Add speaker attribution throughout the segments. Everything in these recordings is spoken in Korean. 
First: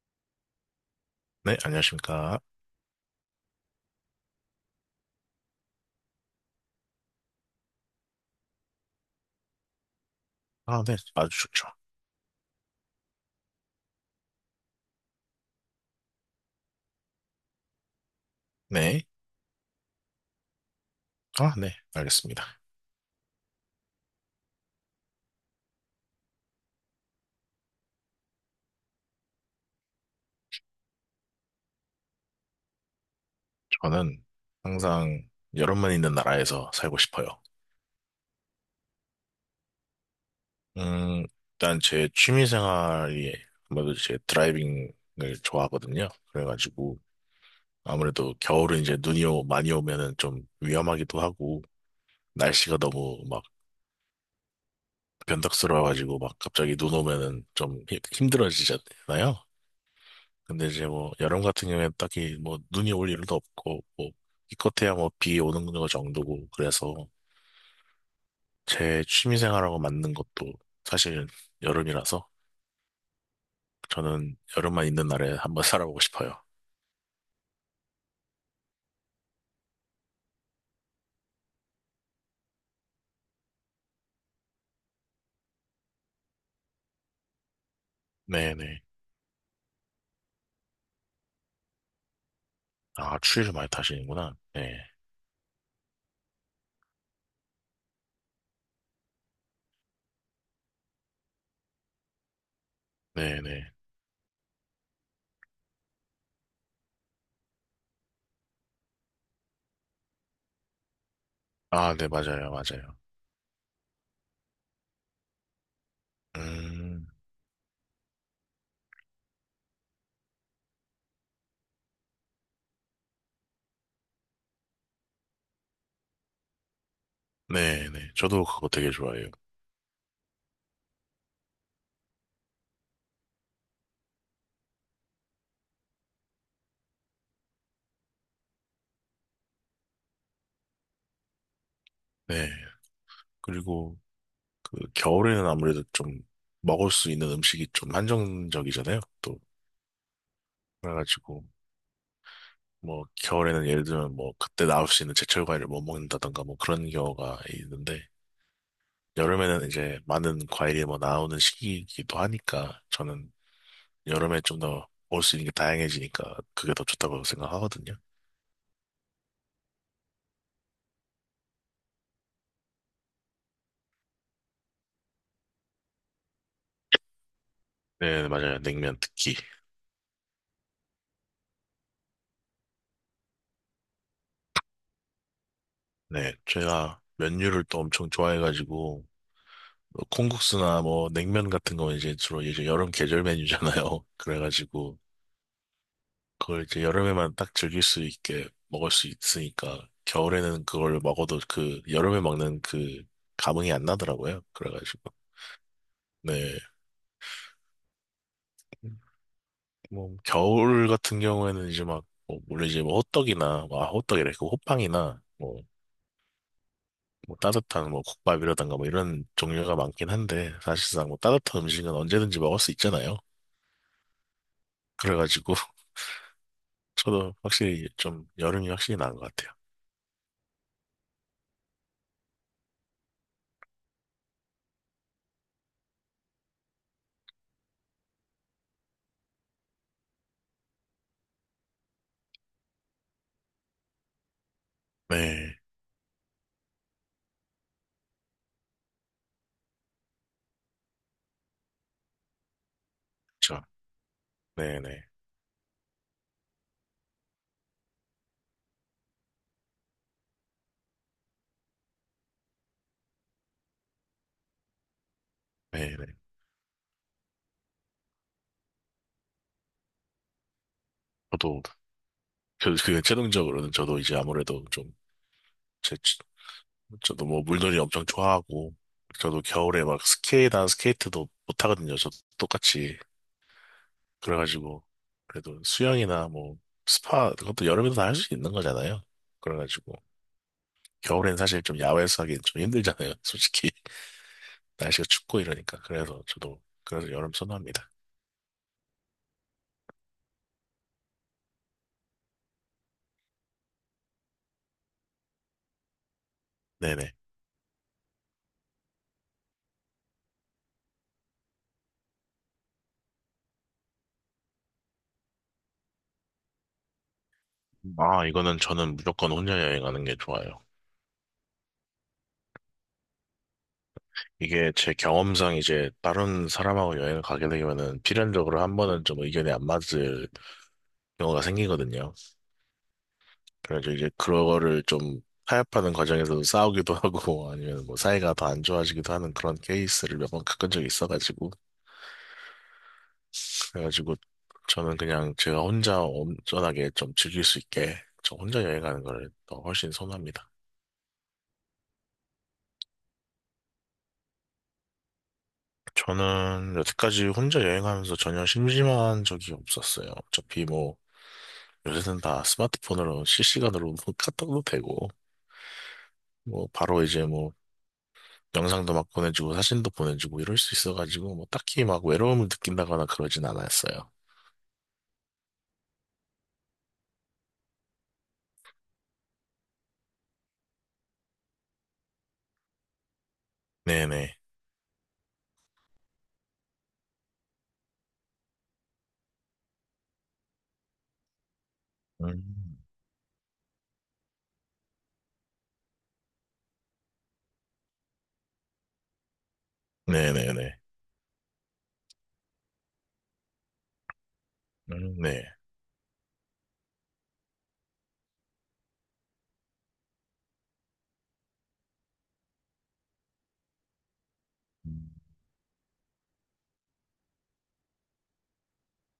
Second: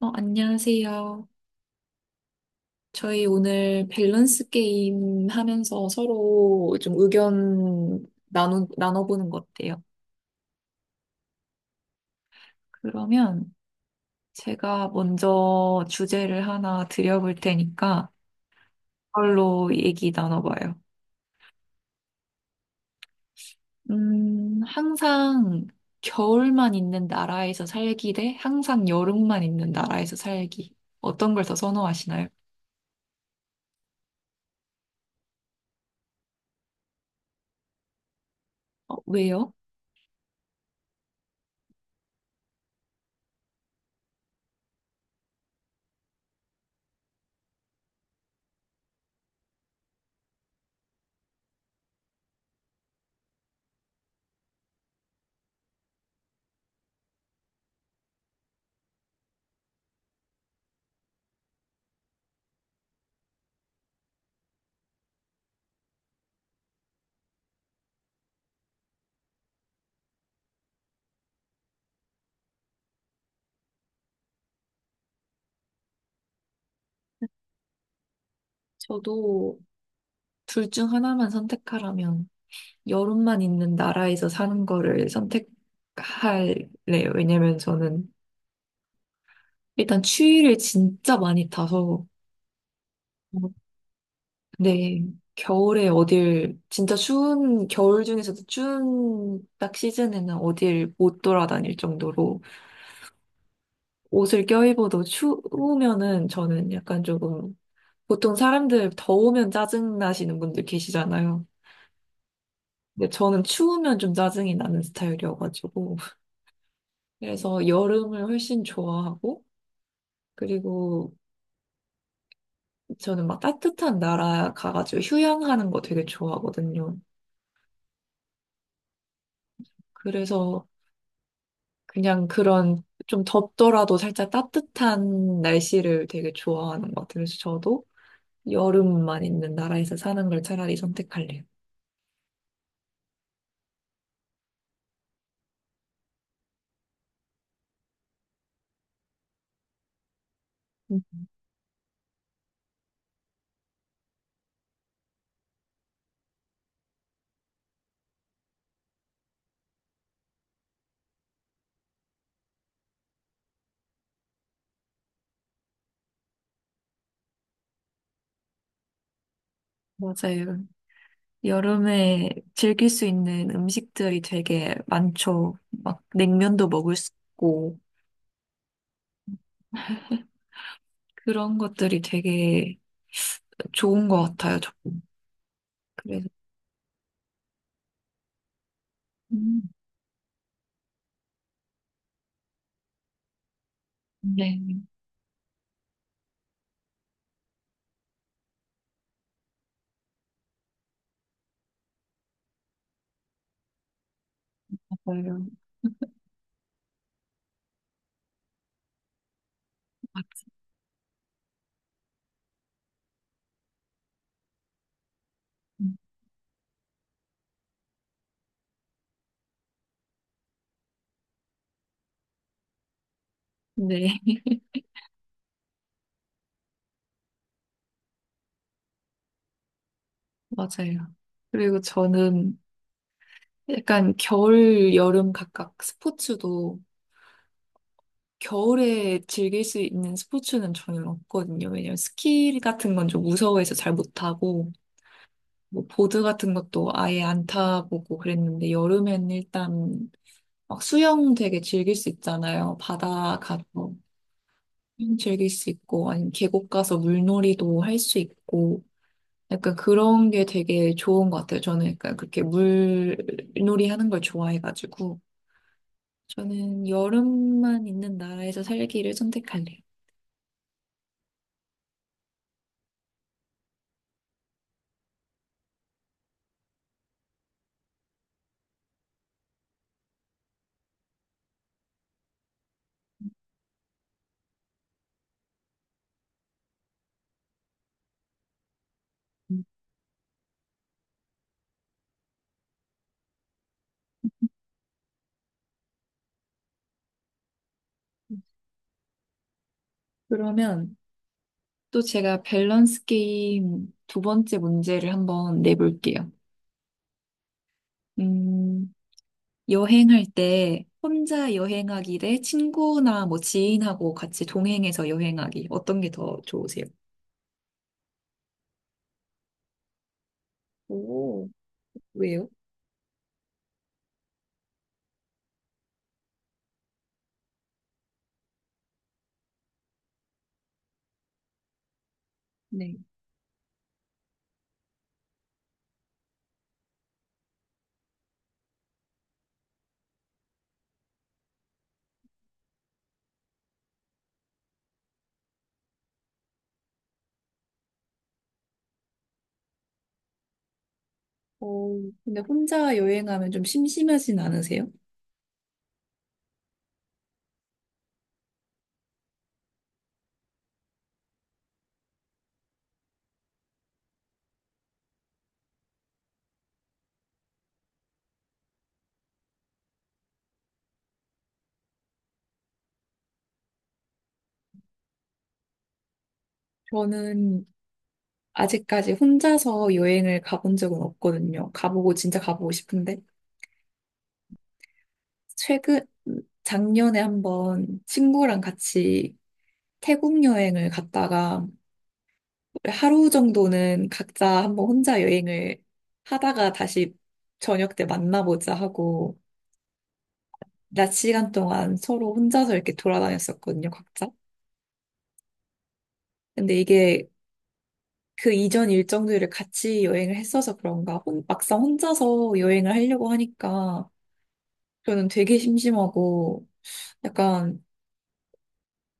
Speaker 1: 안녕하세요.
Speaker 2: 네, 안녕하십니까.
Speaker 1: 저희 오늘 밸런스 게임 하면서 서로 좀 의견 나눠보는 거 어때요?
Speaker 2: 아, 네, 아주 좋죠.
Speaker 1: 그러면 제가 먼저 주제를 하나 드려볼 테니까
Speaker 2: 네.
Speaker 1: 그걸로 얘기 나눠봐요.
Speaker 2: 아, 네, 알겠습니다.
Speaker 1: 항상 겨울만 있는 나라에서 살기 대 항상 여름만 있는 나라에서 살기. 어떤 걸 더 선호하시나요?
Speaker 2: 저는 항상 여름만 있는 나라에서 살고 싶어요.
Speaker 1: 왜요?
Speaker 2: 음, 일단 제 취미 생활이 아무래도 제 드라이빙을 좋아하거든요. 그래가지고 아무래도 겨울은 이제 많이 오면은 좀 위험하기도 하고 날씨가 너무 막 변덕스러워가지고 막 갑자기 눈 오면은 좀 힘들어지잖아요. 근데 이제 뭐 여름 같은 경우에 딱히 뭐 눈이 올 일도 없고 뭐 기껏해야 뭐 비 오는 거 정도고 그래서 제 취미생활하고 맞는 것도 사실은 여름이라서 저는 여름만 있는 날에 한번 살아보고 싶어요.
Speaker 1: 저도 둘 중 하나만 선택하라면 여름만 있는 나라에서 사는 거를 선택할래요. 왜냐면 저는
Speaker 2: 네네.
Speaker 1: 일단 추위를 진짜 많이 타서,
Speaker 2: 아,
Speaker 1: 어,
Speaker 2: 추위를 많이 타시는구나. 네.
Speaker 1: 네, 겨울에 겨울 중에서도 추운 딱 시즌에는 어딜 못 돌아다닐 정도로
Speaker 2: 네네.
Speaker 1: 옷을 껴입어도 추우면은 저는 약간 조금, 보통 사람들 더우면 짜증 나시는 분들 계시잖아요.
Speaker 2: 아, 네, 맞아요, 맞아요.
Speaker 1: 근데 저는 추우면 좀 짜증이 나는 스타일이어가지고.
Speaker 2: 음.
Speaker 1: 그래서 여름을 훨씬 좋아하고, 그리고 저는 막 따뜻한 나라 가가지고 휴양하는 거 되게 좋아하거든요.
Speaker 2: 네네. 저도 그거 되게 좋아해요.
Speaker 1: 그래서 그냥 그런 좀 덥더라도 살짝 따뜻한 날씨를 되게 좋아하는 것 같아요. 그래서 저도 여름만 있는 나라에서 사는 걸 차라리 선택할래요.
Speaker 2: 네. 그리고 그 겨울에는 아무래도 좀 먹을 수 있는 음식이 좀 한정적이잖아요. 또
Speaker 1: 음,
Speaker 2: 그래가지고 뭐 겨울에는 예를 들면 뭐 그때 나올 수 있는 제철 과일을 못 먹는다던가 뭐 그런 경우가 있는데 여름에는 이제 많은 과일이 뭐 나오는 시기이기도 하니까 저는 여름에 좀 더 먹을 수 있는 게 다양해지니까 그게 더 좋다고 생각하거든요.
Speaker 1: 맞아요. 여름에 즐길 수 있는 음식들이 되게 많죠. 막 냉면도 먹을 수 있고
Speaker 2: 네, 맞아요. 냉면 특히.
Speaker 1: 그런 것들이 되게 좋은 것 같아요, 저는. 그래서
Speaker 2: 네, 제가 면류를 또 엄청 좋아해가지고
Speaker 1: 음.
Speaker 2: 뭐 콩국수나 뭐 냉면 같은 거 이제 주로 이제 여름 계절 메뉴잖아요.
Speaker 1: 네,
Speaker 2: 그래가지고 그걸 이제 여름에만 딱 즐길 수 있게 먹을 수 있으니까 겨울에는 그걸 먹어도 그 여름에 먹는 그 감흥이 안 나더라고요. 그래가지고
Speaker 1: 맞아요.
Speaker 2: 네. 뭐
Speaker 1: 아,
Speaker 2: 겨울 같은 경우에는 이제 막뭐 물론 이제 뭐 호떡이나 뭐 아, 호떡이래 그 호빵이나 뭐,
Speaker 1: 네,
Speaker 2: 뭐 따뜻한 뭐 국밥이라든가 뭐 이런 종류가 많긴 한데 사실상 뭐 따뜻한 음식은 언제든지 먹을 수 있잖아요. 그래가지고 저도 확실히 좀 여름이 확실히 나은 것 같아요.
Speaker 1: 맞아요. 그리고 저는 약간 겨울, 여름 각각 스포츠도 겨울에 즐길 수 있는 스포츠는 저는 없거든요. 왜냐면 스키 같은 건 좀 무서워해서 잘 못하고,
Speaker 2: 네,
Speaker 1: 뭐 보드 같은 것도 아예 안 타보고 그랬는데, 여름엔 일단 막 수영 되게 즐길 수 있잖아요. 바다
Speaker 2: 저,
Speaker 1: 가서
Speaker 2: 네네,
Speaker 1: 수영 즐길 수 있고, 아니면 계곡 가서 물놀이도 할 수 있고, 약간 그런 게 되게 좋은 것 같아요. 저는 약간 그렇게 물놀이 하는 걸 좋아해가지고.
Speaker 2: 네네.
Speaker 1: 저는 여름만 있는 나라에서 살기를 선택할래요.
Speaker 2: 저도 그, 그 최종적으로는 저도 이제 아무래도 좀 제, 저도 뭐 물놀이 엄청 좋아하고 저도 겨울에 막 스케이트나 스케이트도 못 하거든요. 저도 똑같이 그래가지고 그래도 수영이나 뭐 스파 그것도 여름에도 다 할 수 있는 거잖아요.
Speaker 1: 음.
Speaker 2: 그래가지고 겨울엔 사실 좀 야외에서 하기엔 좀 힘들잖아요. 솔직히 날씨가 춥고 이러니까 그래서 저도 그래서 여름 선호합니다.
Speaker 1: 그러면 또 제가 밸런스 게임 두 번째 문제를 한번 내볼게요.
Speaker 2: 네네.
Speaker 1: 음, 여행할 때 혼자 여행하기 대 친구나 뭐 지인하고 같이 동행해서 여행하기. 어떤 게 더 좋으세요?
Speaker 2: 아, 이거는 저는 무조건 혼자 여행하는 게 좋아요.
Speaker 1: 오, 왜요?
Speaker 2: 이게 제 경험상 이제 다른 사람하고 여행을 가게 되면은 필연적으로 한 번은 좀 의견이 안 맞을 경우가 생기거든요.
Speaker 1: 네.
Speaker 2: 그래서 이제 그거를 좀 타협하는 과정에서도 싸우기도 하고 아니면 뭐 사이가 더 안 좋아지기도 하는 그런 케이스를 몇 번 겪은 적이 있어가지고 그래가지고 저는 그냥 제가 혼자 온전하게 좀 즐길 수 있게 저 혼자 여행하는 걸 더 훨씬 선호합니다.
Speaker 1: 어, 근데 혼자 여행하면 좀 심심하진 않으세요?
Speaker 2: 저는 여태까지 혼자 여행하면서 전혀 심심한 적이 없었어요. 어차피 뭐, 요새는 다 스마트폰으로 실시간으로 카톡도 되고, 뭐, 바로 이제 뭐, 영상도 막 보내주고, 사진도 보내주고, 이럴 수 있어가지고, 뭐, 딱히 막 외로움을 느낀다거나 그러진 않았어요.
Speaker 1: 저는 아직까지 혼자서 여행을 가본 적은 없거든요. 가보고 진짜 가보고 싶은데
Speaker 2: 네네.
Speaker 1: 최근 작년에 한번 친구랑 같이 태국 여행을 갔다가
Speaker 2: 음.
Speaker 1: 하루 정도는 각자 한번 혼자 여행을 하다가 다시 저녁 때 만나보자 하고
Speaker 2: 네네네.
Speaker 1: 낮 시간 동안 서로 혼자서 이렇게 돌아다녔었거든요, 각자.
Speaker 2: 음. 네.
Speaker 1: 근데 이게 그 이전 일정들을 같이 여행을 했어서 그런가 막상 혼자서 여행을 하려고 하니까
Speaker 2: 음.
Speaker 1: 저는 되게 심심하고 약간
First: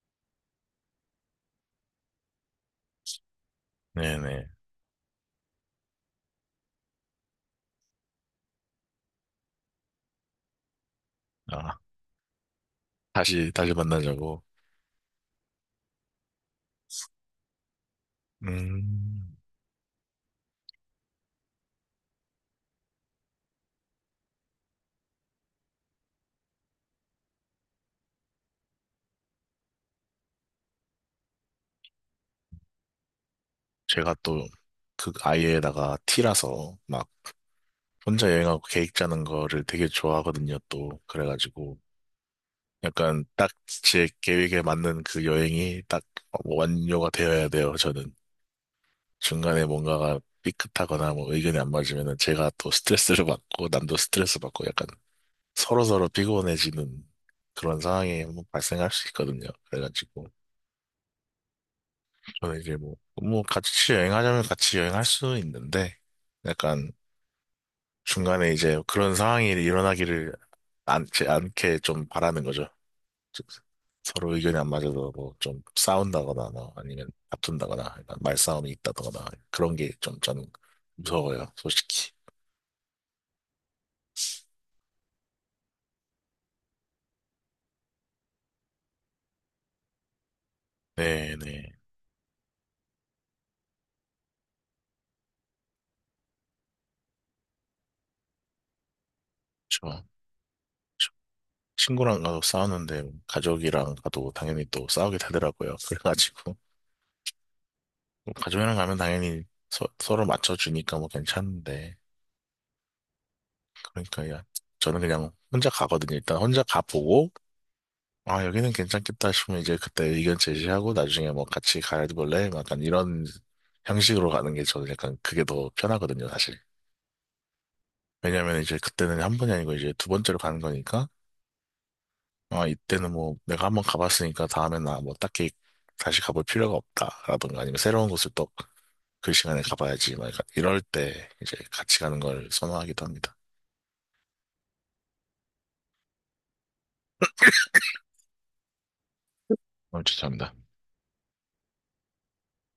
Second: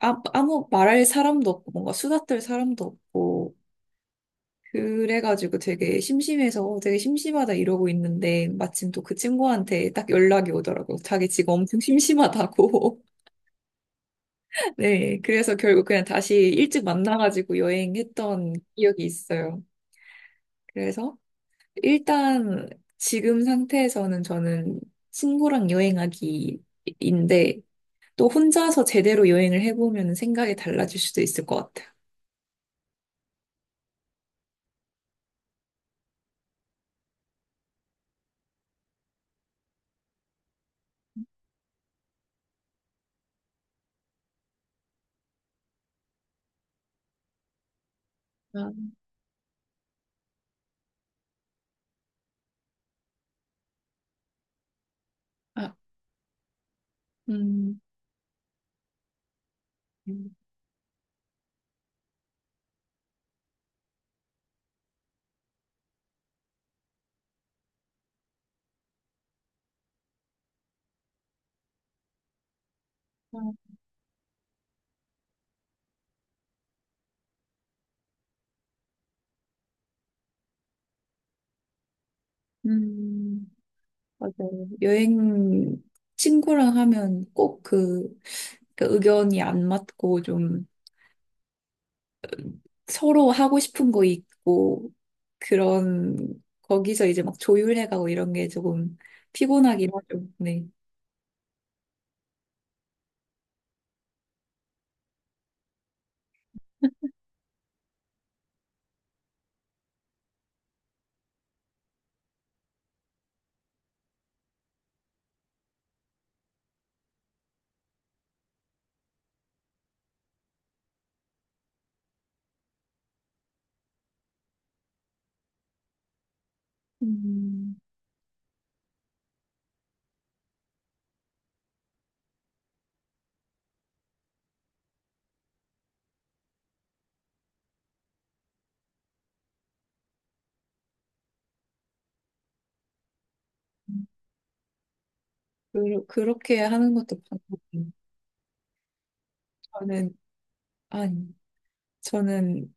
Speaker 1: 아, 아무 말할 사람도 없고 뭔가 수다 떨 사람도 없고
Speaker 2: 네네.
Speaker 1: 그래가지고 되게 심심해서 되게 심심하다 이러고 있는데 마침 또 그 친구한테 딱 연락이 오더라고요. 자기 지금 엄청
Speaker 2: 아,
Speaker 1: 심심하다고.
Speaker 2: 다시, 다시 만나자고.
Speaker 1: 네, 그래서 결국 그냥 다시 일찍 만나가지고 여행했던 기억이
Speaker 2: 음.
Speaker 1: 있어요. 그래서 일단 지금 상태에서는 저는 친구랑 여행하기인데 또 혼자서 제대로 여행을 해보면 생각이 달라질 수도 있을 것 같아요.
Speaker 2: 제가 또, 그 아이에다가 T라서, 막, 혼자 여행하고 계획 짜는 거를 되게 좋아하거든요, 또. 그래가지고, 약간 딱 제 계획에 맞는 그 여행이 딱 어, 완료가 되어야 돼요, 저는.
Speaker 1: 아,
Speaker 2: 중간에 뭔가가 삐끗하거나 뭐 의견이 안 맞으면은 제가 또 스트레스를 받고, 남도 스트레스 받고, 약간
Speaker 1: 아,
Speaker 2: 서로서로 피곤해지는
Speaker 1: 음,
Speaker 2: 그런 상황이 한번 발생할 수 있거든요. 그래가지고,
Speaker 1: 음,
Speaker 2: 저는 이제 뭐, 뭐 같이 여행하자면 같이 여행할 수 있는데, 약간 중간에 이제 그런 상황이 일어나기를 않지 않게 좀 바라는 거죠. 즉,
Speaker 1: 아,
Speaker 2: 서로 의견이 안 맞아서 뭐 좀 싸운다거나 뭐 아니면 다툰다거나 약간 말싸움이 있다거나 그런 게 좀 저는 무서워요, 솔직히.
Speaker 1: 음, 맞아요. 여행 친구랑 하면 꼭 그 의견이 안 맞고 좀
Speaker 2: 네네.
Speaker 1: 서로 하고 싶은 거 있고 그런 거기서 이제 막 조율해가고 이런 게 조금 피곤하긴
Speaker 2: 저,
Speaker 1: 하죠. 네.
Speaker 2: 저 친구랑 가도 싸우는데 가족이랑 가도 당연히 또 싸우게 되더라고요. 그래가지고 뭐 가족이랑 가면 당연히 서로 맞춰주니까 뭐 괜찮은데 그러니까 야, 저는 그냥 혼자 가거든요. 일단 혼자 가보고 아, 여기는 괜찮겠다 싶으면 이제 그때 의견 제시하고 나중에 뭐 같이 가볼래? 약간 이런 형식으로 가는 게 저는 약간 그게 더 편하거든요, 사실.
Speaker 1: 음,
Speaker 2: 왜냐면 이제 그때는 한 번이 아니고 이제 두 번째로 가는 거니까, 아, 이때는 뭐 내가 한번 가봤으니까 다음엔 나뭐 딱히 다시 가볼 필요가 없다라든가 아니면 새로운 곳을 또 그 시간에 가봐야지. 막 약간 이럴 때 이제 같이 가는 걸 선호하기도 합니다.
Speaker 1: 그렇게 하는 것도 방법이에요.
Speaker 2: 어,
Speaker 1: 저는,
Speaker 2: 추천합니다.
Speaker 1: 아니, 저는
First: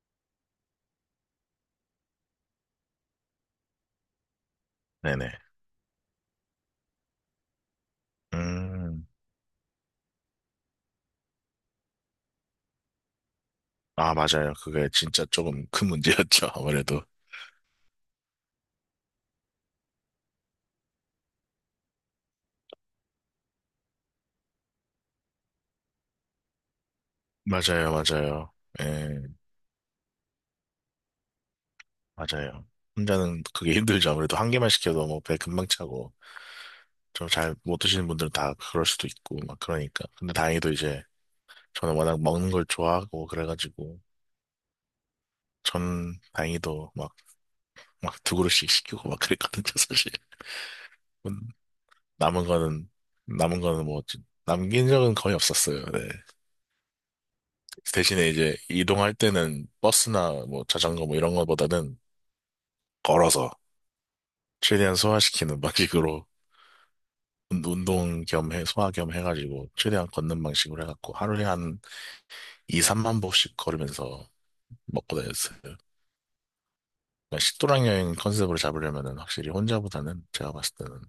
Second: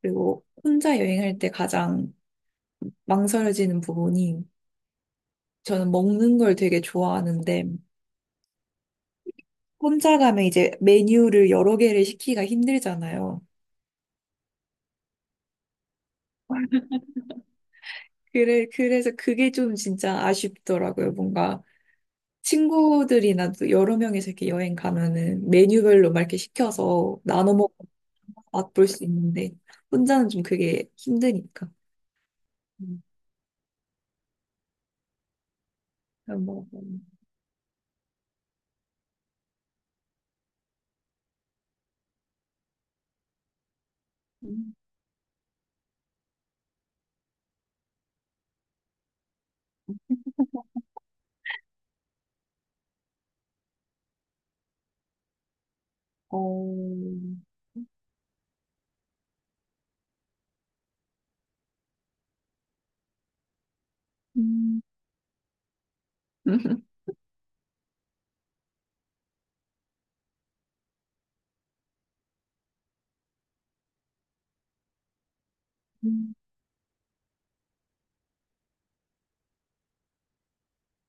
Speaker 1: 그리고 혼자 여행할 때 가장 망설여지는 부분이
Speaker 2: 네네.
Speaker 1: 저는 먹는 걸 되게 좋아하는데
Speaker 2: 음.
Speaker 1: 혼자 가면 이제 메뉴를 여러 개를 시키기가 힘들잖아요.
Speaker 2: 아, 맞아요. 그게 진짜 조금 큰 문제였죠, 아무래도.
Speaker 1: 그래, 그래서 그게 좀 진짜 아쉽더라고요. 뭔가 친구들이나 또 여러 명이서 이렇게 여행 가면은 메뉴별로 막 이렇게 시켜서 나눠 먹고
Speaker 2: 맞아요, 맞아요.
Speaker 1: 맛볼 수
Speaker 2: 예,
Speaker 1: 있는데 혼자는 좀 그게 힘드니까.
Speaker 2: 맞아요.
Speaker 1: 음,
Speaker 2: 혼자는 그게 힘들죠. 아무래도 한 개만 시켜도 뭐 배 금방 차고,
Speaker 1: 그냥 뭐,
Speaker 2: 좀 잘 못 드시는 분들은 다 그럴 수도 있고, 막 그러니까. 근데 다행히도 이제, 저는 워낙 먹는 걸 좋아하고, 그래가지고,
Speaker 1: 음,
Speaker 2: 전 다행히도 막, 막 두 그릇씩 시키고 막 그랬거든요, 사실. 음. 남은 거는, 남은 거는 뭐, 남긴 적은 거의 없었어요, 네.
Speaker 1: 어,
Speaker 2: 대신에 이제, 이동할 때는 버스나 뭐 자전거 뭐 이런 거보다는 걸어서,
Speaker 1: 음.
Speaker 2: 최대한 소화시키는 방식으로, 운동 겸 해, 소화 겸 해가지고 최대한 걷는 방식으로 해갖고 하루에 한 2, 3만 보씩 걸으면서 먹고 다녔어요. 그러니까 식도락 여행 컨셉으로 잡으려면은 확실히 혼자보다는 제가 봤을 때는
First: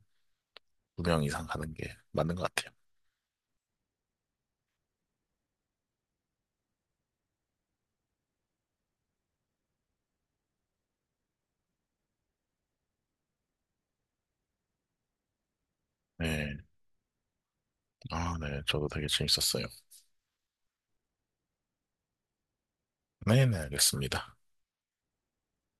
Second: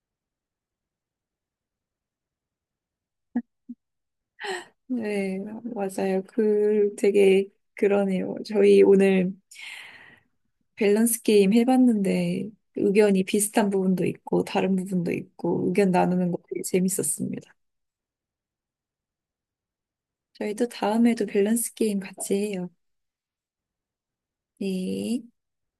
Speaker 2: 2명 이상 가는 게 맞는 것 같아요.
Speaker 1: 네, 맞아요. 그 되게 그러네요. 저희 오늘 밸런스 게임 해봤는데 의견이 비슷한 부분도 있고 다른 부분도 있고 의견 나누는 거 되게
Speaker 2: 네.
Speaker 1: 재밌었습니다.
Speaker 2: 아, 네. 저도 되게 재밌었어요.
Speaker 1: 저희 도 다음에도 밸런스 게임 같이 해요.
Speaker 2: 네네, 알겠습니다.
Speaker 1: 네.
Speaker 2: 네.